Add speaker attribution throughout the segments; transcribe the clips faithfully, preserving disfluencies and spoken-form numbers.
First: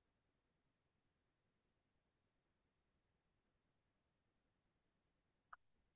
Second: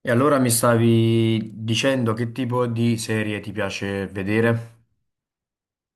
Speaker 1: E allora mi stavi dicendo che tipo di serie ti piace vedere?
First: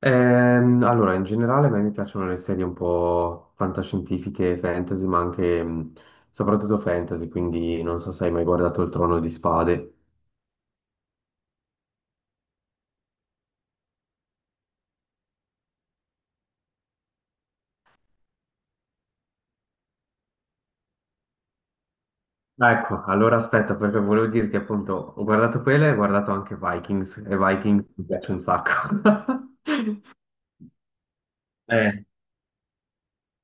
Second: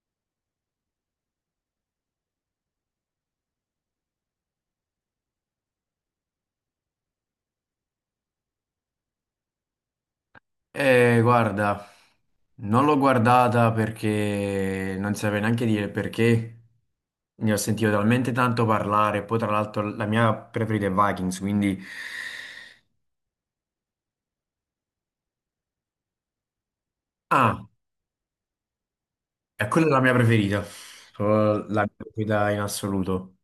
Speaker 2: Ehm, allora, in generale a me mi piacciono le serie un po' fantascientifiche, fantasy, ma anche mh, soprattutto fantasy, quindi non so se hai mai guardato Il Trono di Spade.
Speaker 1: Eh, guarda, non l'ho guardata perché non saprei neanche dire perché. Ne ho sentito talmente tanto parlare. Poi, tra l'altro, la mia preferita è Vikings, quindi.
Speaker 2: Ah, Ecco, allora aspetta, perché volevo dirti appunto, ho guardato quella e ho guardato anche Vikings, e
Speaker 1: Ah,
Speaker 2: Vikings mi piace un sacco.
Speaker 1: è quella è la mia preferita. Proprio La mia
Speaker 2: Eh,
Speaker 1: preferita in assoluto.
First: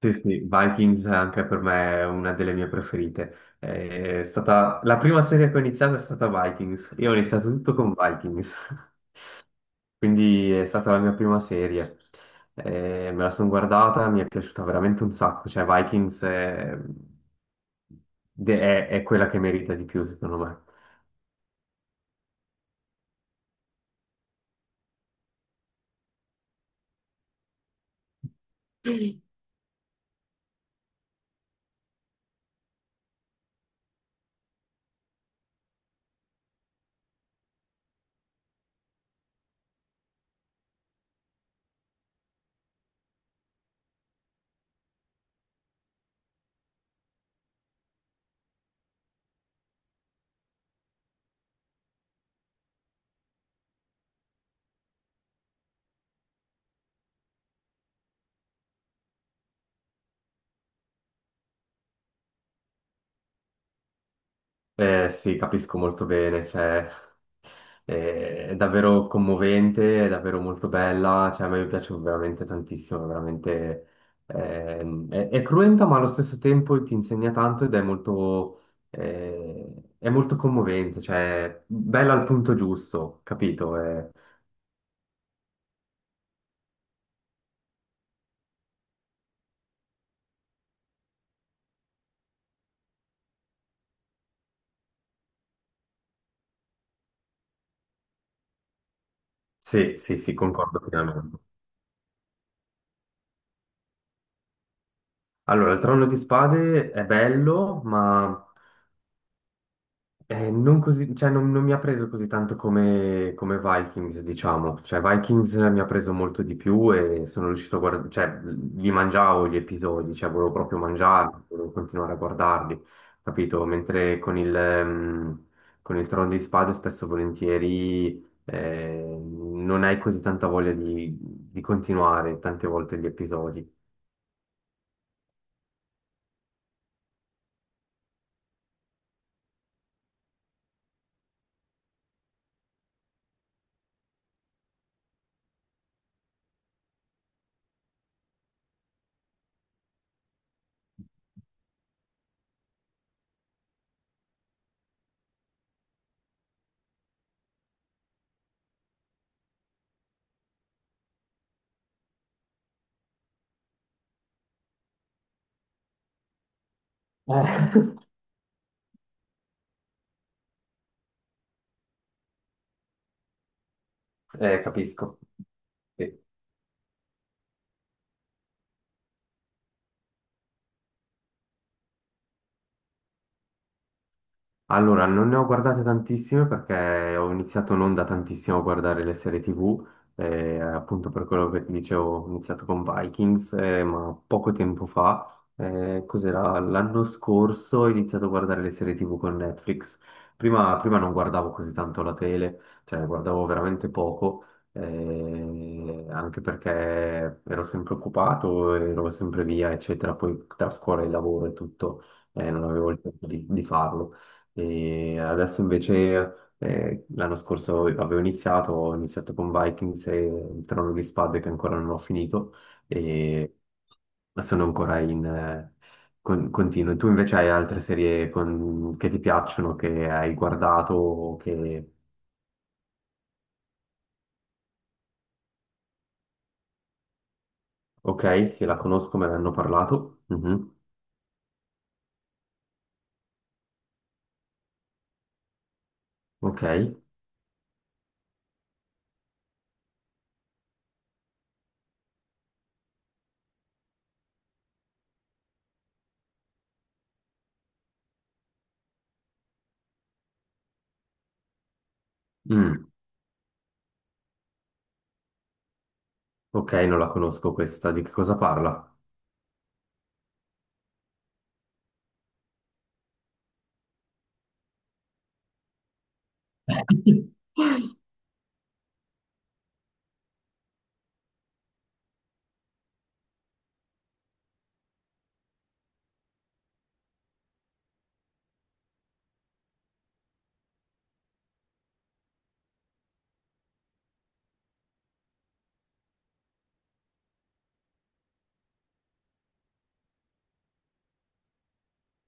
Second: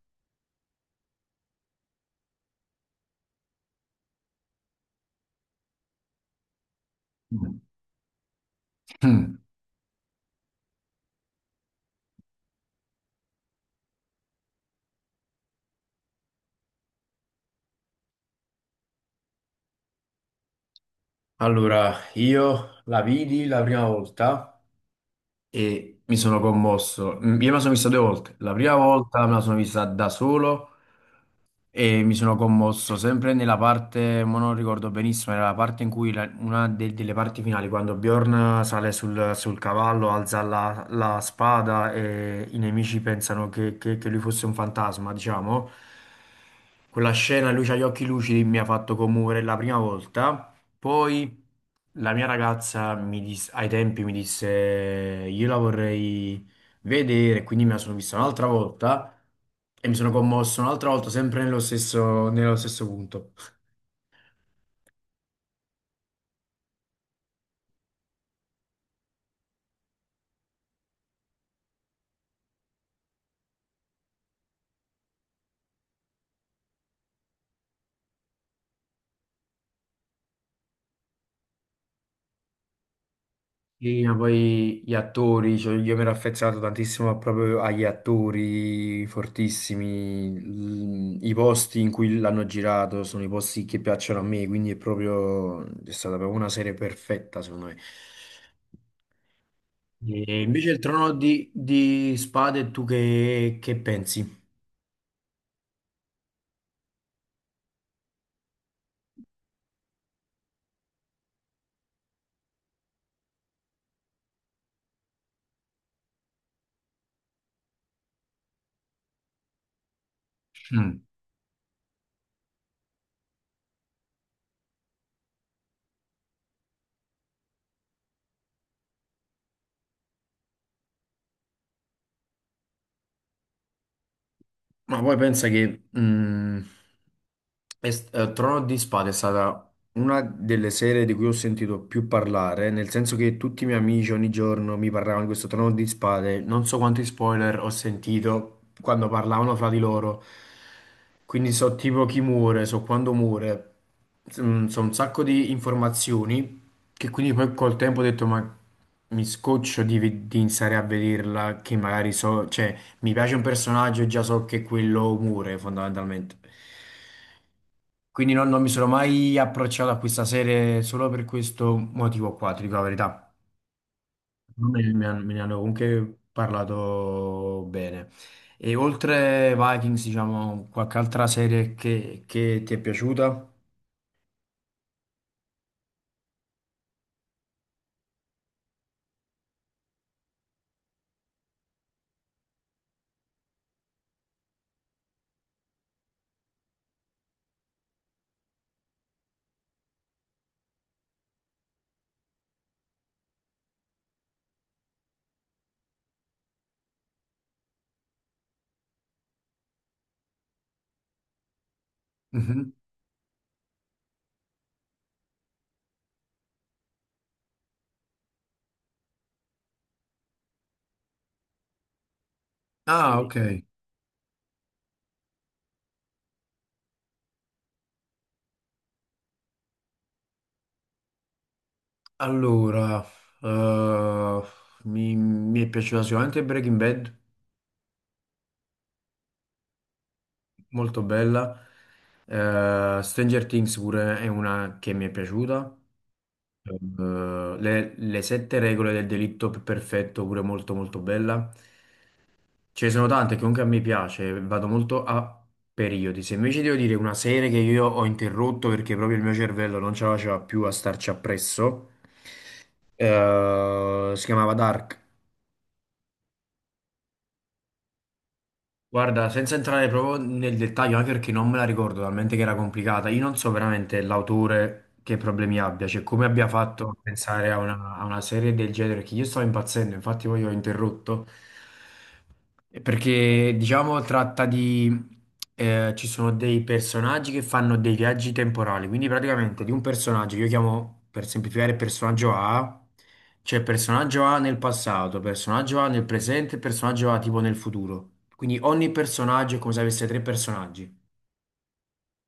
Speaker 2: sì, sì, Vikings anche per me è una delle mie preferite. È stata la prima serie che ho iniziato, è stata Vikings, io ho iniziato
Speaker 1: Mm.
Speaker 2: tutto con Vikings. Quindi è stata la mia prima serie. Eh, me la sono guardata, mi è piaciuta veramente un sacco. Cioè, Vikings è, de- è- è quella che merita di più, secondo me.
Speaker 1: Allora, io la vidi la prima volta. e mi sono commosso. Mm, Io me la sono vista due volte. La prima volta me la sono vista da solo e mi sono commosso sempre nella parte, ma non ricordo benissimo, era la parte in cui la- una de- delle parti finali, quando Bjorn sale sul, sul cavallo, alza la, la spada e i nemici pensano che, che che lui fosse un fantasma, diciamo. Quella scena, lui ha gli occhi lucidi, mi ha fatto commuovere la prima volta. Poi la mia ragazza mi dis- ai tempi mi disse io la vorrei vedere, quindi me la sono vista un'altra volta e mi sono commosso un'altra volta sempre nello stesso, nello stesso punto.
Speaker 2: Eh, sì, capisco molto bene. Cioè, eh, è davvero commovente, è davvero molto bella. Cioè, a me piace veramente tantissimo, è veramente ehm, è, è cruenta, ma allo stesso tempo ti insegna tanto ed è molto, eh, è molto commovente, cioè bella al punto giusto, capito?
Speaker 1: E
Speaker 2: Eh,
Speaker 1: poi gli attori, cioè, io mi ero affezionato tantissimo proprio agli attori fortissimi, l- i posti in cui l'hanno girato sono i posti che piacciono a me, quindi è proprio, è stata proprio una serie perfetta secondo me.
Speaker 2: Sì, sì, sì,
Speaker 1: E invece il
Speaker 2: concordo
Speaker 1: trono
Speaker 2: pienamente.
Speaker 1: di, di spade, tu che, che pensi?
Speaker 2: Allora, il Trono di Spade è bello, ma eh, non così, cioè, non, non mi ha preso così tanto come, come Vikings, diciamo. Cioè, Vikings mi ha preso molto di più e sono riuscito a guardare, cioè, li mangiavo gli episodi, cioè, volevo proprio
Speaker 1: Mm.
Speaker 2: mangiarli, volevo continuare a guardarli, capito? Mentre con il, ehm, con il Trono di Spade spesso e volentieri eh, non hai così tanta voglia di, di continuare tante volte gli episodi.
Speaker 1: Ma poi pensa che mh, est- eh, Trono di Spade è stata una delle serie di cui ho sentito più parlare, nel senso che tutti i miei amici ogni giorno mi parlavano di questo Trono di Spade, non so quanti spoiler ho sentito quando parlavano fra di loro, quindi so tipo chi muore, so quando muore, Mm, so un sacco di informazioni che quindi poi col tempo ho detto ma mi scoccio di, ve- di iniziare a vederla, che magari so, cioè. Mi piace un personaggio e già so che quello muore fondamentalmente.
Speaker 2: Eh.
Speaker 1: Quindi non, non mi sono mai approcciato a questa serie solo per questo motivo qua, ti dico la verità.
Speaker 2: Eh,
Speaker 1: Me, me ne
Speaker 2: capisco.
Speaker 1: hanno me ne hanno comunque
Speaker 2: Sì.
Speaker 1: parlato bene. E oltre Vikings, diciamo, qualche altra serie che, che ti è piaciuta?
Speaker 2: Allora, non ne ho guardate tantissime perché ho iniziato non da tantissimo a guardare le serie T V, eh, appunto per quello che ti dicevo, ho iniziato con Vikings, eh, ma poco tempo fa, eh, cos'era? L'anno scorso ho iniziato a guardare le serie T V con Netflix. Prima, prima non guardavo così tanto la tele, cioè guardavo veramente poco, eh, anche perché ero sempre occupato, ero sempre via, eccetera, poi tra scuola e lavoro e tutto, eh, non
Speaker 1: Mhm.
Speaker 2: avevo il tempo di di farlo. E adesso invece eh, l'anno scorso avevo iniziato, ho iniziato con Vikings e il Trono di Spade che ancora non ho finito
Speaker 1: Ah, ok.
Speaker 2: e sono ancora in eh, con- continuo. Tu invece hai altre serie con- che ti piacciono, che hai guardato, o che...
Speaker 1: Allora, eh, mi, mi è piaciuta sicuramente Breaking Bad.
Speaker 2: Ok, sì, la conosco, me ne hanno parlato. Mhm.
Speaker 1: Molto bella. Eh, Stranger Things pure è una che mi è piaciuta.
Speaker 2: Ok.
Speaker 1: Eh, le, le sette regole del delitto perfetto pure molto molto bella. Ce ne sono tante che comunque a me piace, vado molto a periodi. Se invece devo dire una serie che io ho interrotto perché proprio il mio cervello non ce la faceva più a starci appresso,
Speaker 2: Mm.
Speaker 1: eh, si chiamava Dark.
Speaker 2: Ok, non la conosco questa, di che cosa parla?
Speaker 1: Guarda, senza entrare proprio nel dettaglio, anche perché non me la ricordo talmente che era complicata, io non so veramente l'autore che problemi abbia, cioè come abbia fatto a pensare a una, a una serie del genere, che io stavo impazzendo, infatti poi ho interrotto, eh, perché diciamo tratta di. Eh, ci sono dei personaggi che fanno dei viaggi temporali, quindi praticamente di un personaggio, che io chiamo per semplificare personaggio A, cioè, personaggio A nel passato, personaggio A nel presente, personaggio A tipo nel futuro. Quindi ogni personaggio è come se avesse tre personaggi,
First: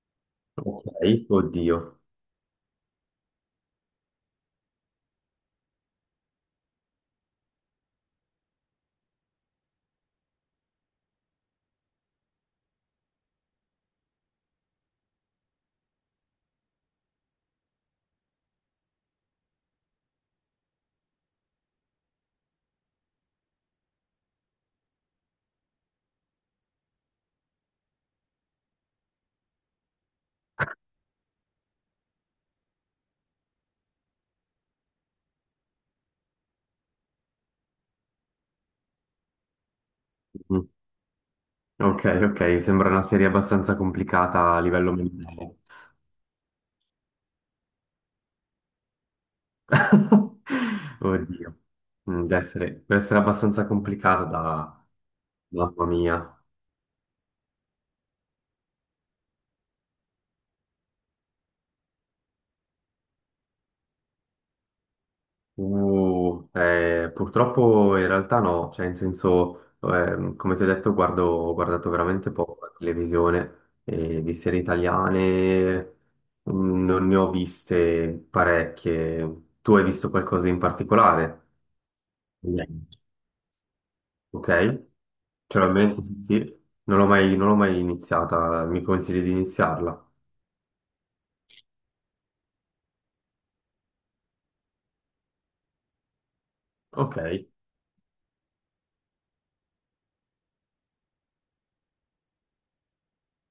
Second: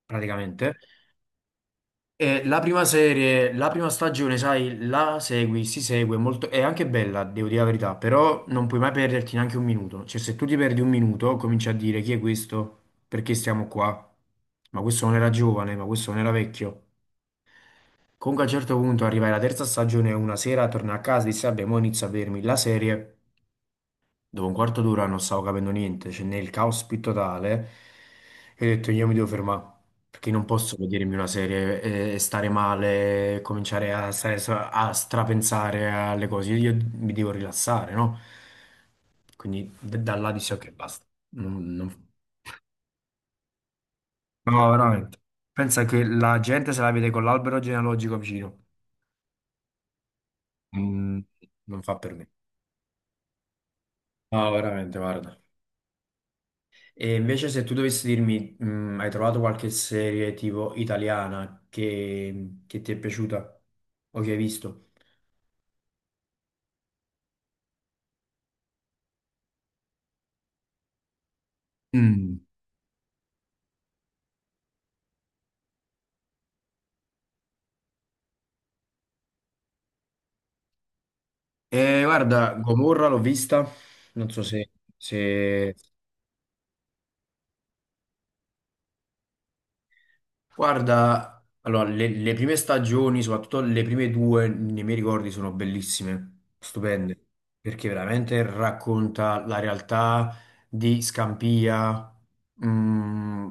Speaker 1: praticamente.
Speaker 2: Ok, oddio.
Speaker 1: E la prima serie, la prima stagione, sai, la segui, si segue molto, è anche bella, devo dire la verità, però non puoi mai perderti neanche un minuto. Cioè, se tu ti perdi un minuto, cominci a dire chi è questo, perché stiamo qua, ma questo non era giovane, ma questo non era vecchio. Comunque a un certo punto arrivai alla terza stagione, una sera torno a casa e dissi, vabbè, mo inizio a vedermi la serie. Dopo un quarto d'ora non stavo capendo niente, c'è nel caos più totale, e ho detto io mi devo fermare, perché non posso vedermi una serie e, e stare male, e cominciare a, stare stra- a strapensare alle cose, io, io mi devo rilassare, no? Quindi d- da là dissi
Speaker 2: Mhm.
Speaker 1: ok, basta. Non-
Speaker 2: Ok,
Speaker 1: non-
Speaker 2: ok, sembra una serie abbastanza complicata a
Speaker 1: No,
Speaker 2: livello
Speaker 1: veramente.
Speaker 2: mentale.
Speaker 1: Pensa che la gente se la vede con l'albero genealogico vicino. Mm,
Speaker 2: Oddio.
Speaker 1: non fa per
Speaker 2: Mm,
Speaker 1: me.
Speaker 2: deve essere, deve essere abbastanza complicata
Speaker 1: No,
Speaker 2: da...
Speaker 1: veramente, guarda.
Speaker 2: Mamma mia.
Speaker 1: E invece se tu dovessi dirmi, mh, hai trovato qualche serie tipo italiana che, che ti è piaciuta o che hai visto?
Speaker 2: Uh, eh, purtroppo in realtà no, cioè in senso, ehm, come ti ho detto, guardo, ho guardato veramente
Speaker 1: Mm.
Speaker 2: poco la televisione e di serie italiane mm, non ne ho viste parecchie. Tu hai visto qualcosa in particolare?
Speaker 1: Eh, guarda,
Speaker 2: Niente.
Speaker 1: Gomorra l'ho vista, non so
Speaker 2: Ok?
Speaker 1: se, se-
Speaker 2: Naturalmente, sì, sì. Non l'ho mai, non l'ho mai iniziata, mi consigli di iniziarla?
Speaker 1: Guarda, allora, le, le prime stagioni, soprattutto le prime due, nei miei ricordi sono bellissime,
Speaker 2: Ok.
Speaker 1: stupende, perché veramente racconta la realtà di Scampia, mh,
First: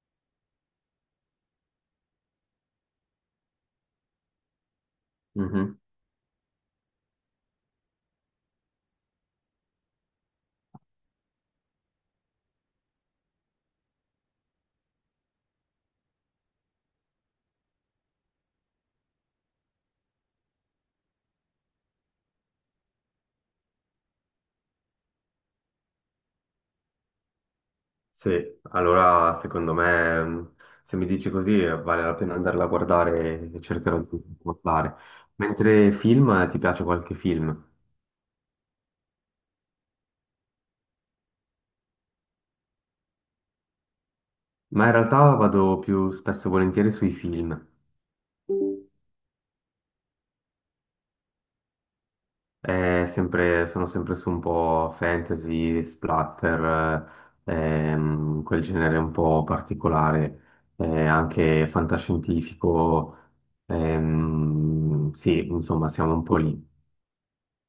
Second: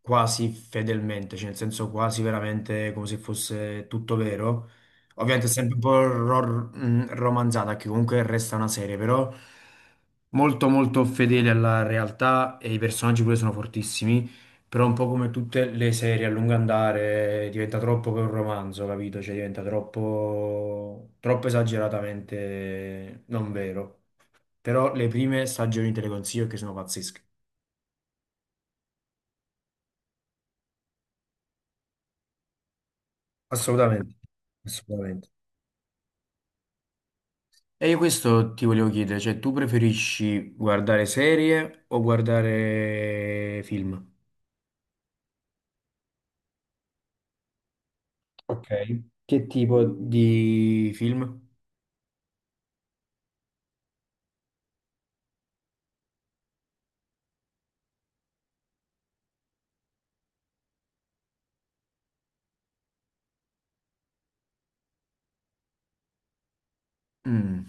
Speaker 1: quasi fedelmente, cioè nel senso quasi veramente come se fosse tutto vero. Ovviamente è sempre un
Speaker 2: Mhm.
Speaker 1: po' ro- mh, romanzata, che comunque resta una serie, però molto molto fedele alla realtà e i personaggi pure sono fortissimi. Però un po' come tutte le serie a lungo andare diventa troppo che un romanzo, capito? Cioè diventa troppo, troppo esageratamente non vero. Però le prime stagioni te le consiglio che sono pazzesche.
Speaker 2: Sì, allora secondo me, mh, se mi dici così, eh, vale la pena andarla a guardare e cercherò di
Speaker 1: Assolutamente,
Speaker 2: guardare.
Speaker 1: assolutamente.
Speaker 2: Mentre film, eh, ti piace qualche film?
Speaker 1: E io questo ti volevo chiedere, cioè tu preferisci guardare serie o guardare film?
Speaker 2: Ma in realtà vado più spesso e volentieri sui film.
Speaker 1: Ok. Che tipo di film?
Speaker 2: È sempre- sono sempre su un po' fantasy, splatter, eh, ehm, quel genere un po' particolare, eh, anche fantascientifico. Ehm, sì, insomma, siamo un po' lì.
Speaker 1: Mm.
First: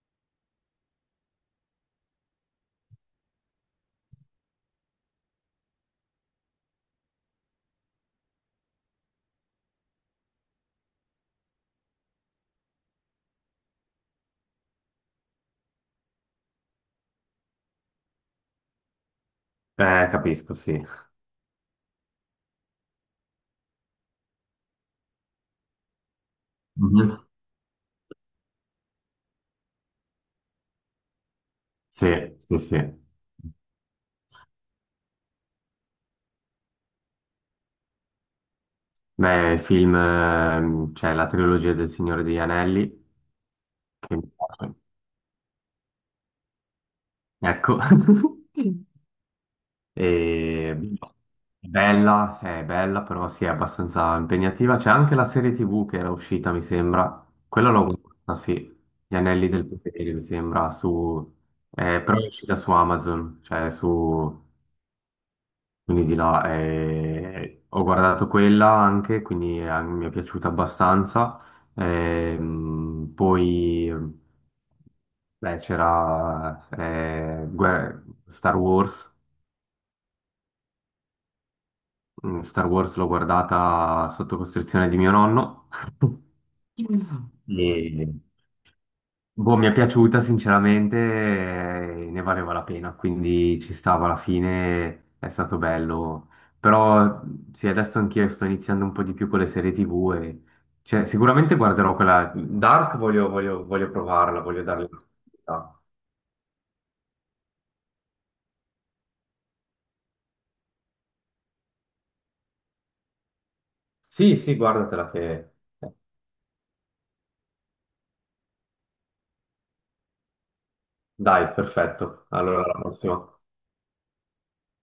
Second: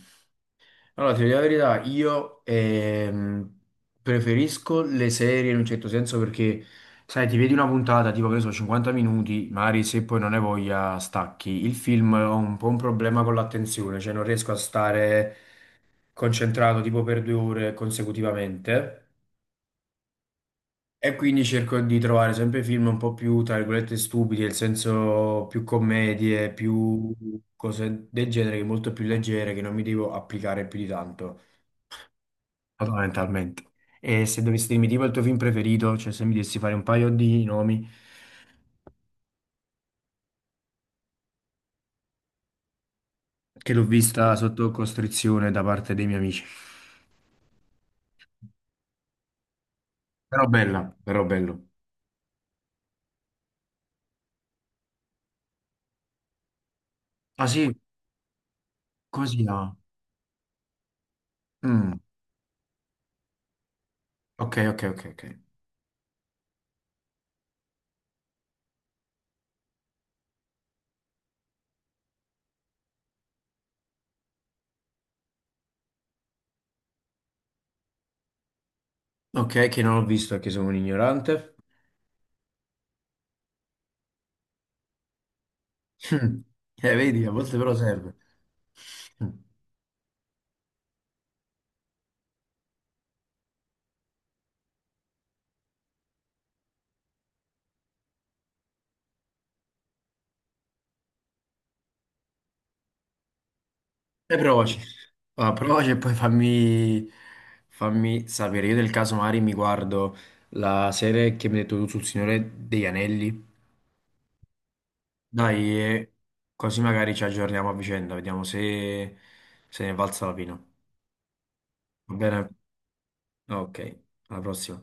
Speaker 1: Allora, ti dico la verità, io ehm, preferisco le serie in un certo senso perché, sai, ti vedi una puntata, tipo, che ne so, cinquanta minuti, magari se poi non hai voglia stacchi. Il film ho un po' un problema con l'attenzione, cioè non riesco a stare concentrato tipo per due ore consecutivamente
Speaker 2: Eh, capisco, sì.
Speaker 1: e quindi cerco di trovare sempre film un po' più, tra virgolette, stupidi, nel senso più commedie, più
Speaker 2: Mhm.
Speaker 1: cose del genere, molto più leggere, che non mi devo applicare più di tanto.
Speaker 2: Sì, sì, sì.
Speaker 1: Fondamentalmente. E se dovessi dirmi tipo il tuo film preferito, cioè se mi dessi fare un paio di nomi,
Speaker 2: Beh, il film, ehm, cioè la trilogia del Signore degli Anelli,
Speaker 1: che l'ho
Speaker 2: che mi
Speaker 1: vista sotto
Speaker 2: piace.
Speaker 1: costrizione da parte dei miei amici.
Speaker 2: Ecco.
Speaker 1: Però
Speaker 2: E-
Speaker 1: bella, però bello.
Speaker 2: è bella, è bella, però sì, è abbastanza impegnativa. C'è anche la serie T V che era uscita, mi sembra.
Speaker 1: Ah sì,
Speaker 2: Quella l'ho guardata, sì. Gli
Speaker 1: così
Speaker 2: Anelli del
Speaker 1: no.
Speaker 2: Potere, mi sembra, su...
Speaker 1: Mm,
Speaker 2: eh, però è uscita su Amazon, cioè su...
Speaker 1: ok, ok, ok, ok.
Speaker 2: Quindi di là, eh, ho guardato quella anche, quindi eh, mi è piaciuta abbastanza. Ehm, poi... Beh, c'era eh, Guer- Star Wars.
Speaker 1: Ok, che non ho visto, che sono un ignorante.
Speaker 2: Mm, Star Wars l'ho guardata sotto costrizione di mio nonno.
Speaker 1: Mm. Eh, vedi, a volte però
Speaker 2: E,
Speaker 1: serve. Mm.
Speaker 2: boh, mi è piaciuta sinceramente, eh, ne valeva la pena, quindi ci stava alla fine, è stato bello. Però sì, adesso anch'io sto iniziando un po' di più con le serie T V e cioè, sicuramente guarderò quella Dark, voglio, voglio, voglio
Speaker 1: E
Speaker 2: provarla, voglio
Speaker 1: provaci.
Speaker 2: darle una
Speaker 1: Ah,
Speaker 2: possibilità.
Speaker 1: provaci e poi fammi, fammi sapere. Io del caso Mari mi guardo la serie che mi hai detto tu sul Signore degli Anelli.
Speaker 2: Sì, sì, guardatela che...
Speaker 1: Dai,
Speaker 2: eh,
Speaker 1: eh, così magari ci aggiorniamo a vicenda, vediamo se, se ne è valsa la pena.
Speaker 2: dai,
Speaker 1: Va
Speaker 2: perfetto.
Speaker 1: bene?
Speaker 2: Allora, alla prossima.
Speaker 1: Ok, alla prossima.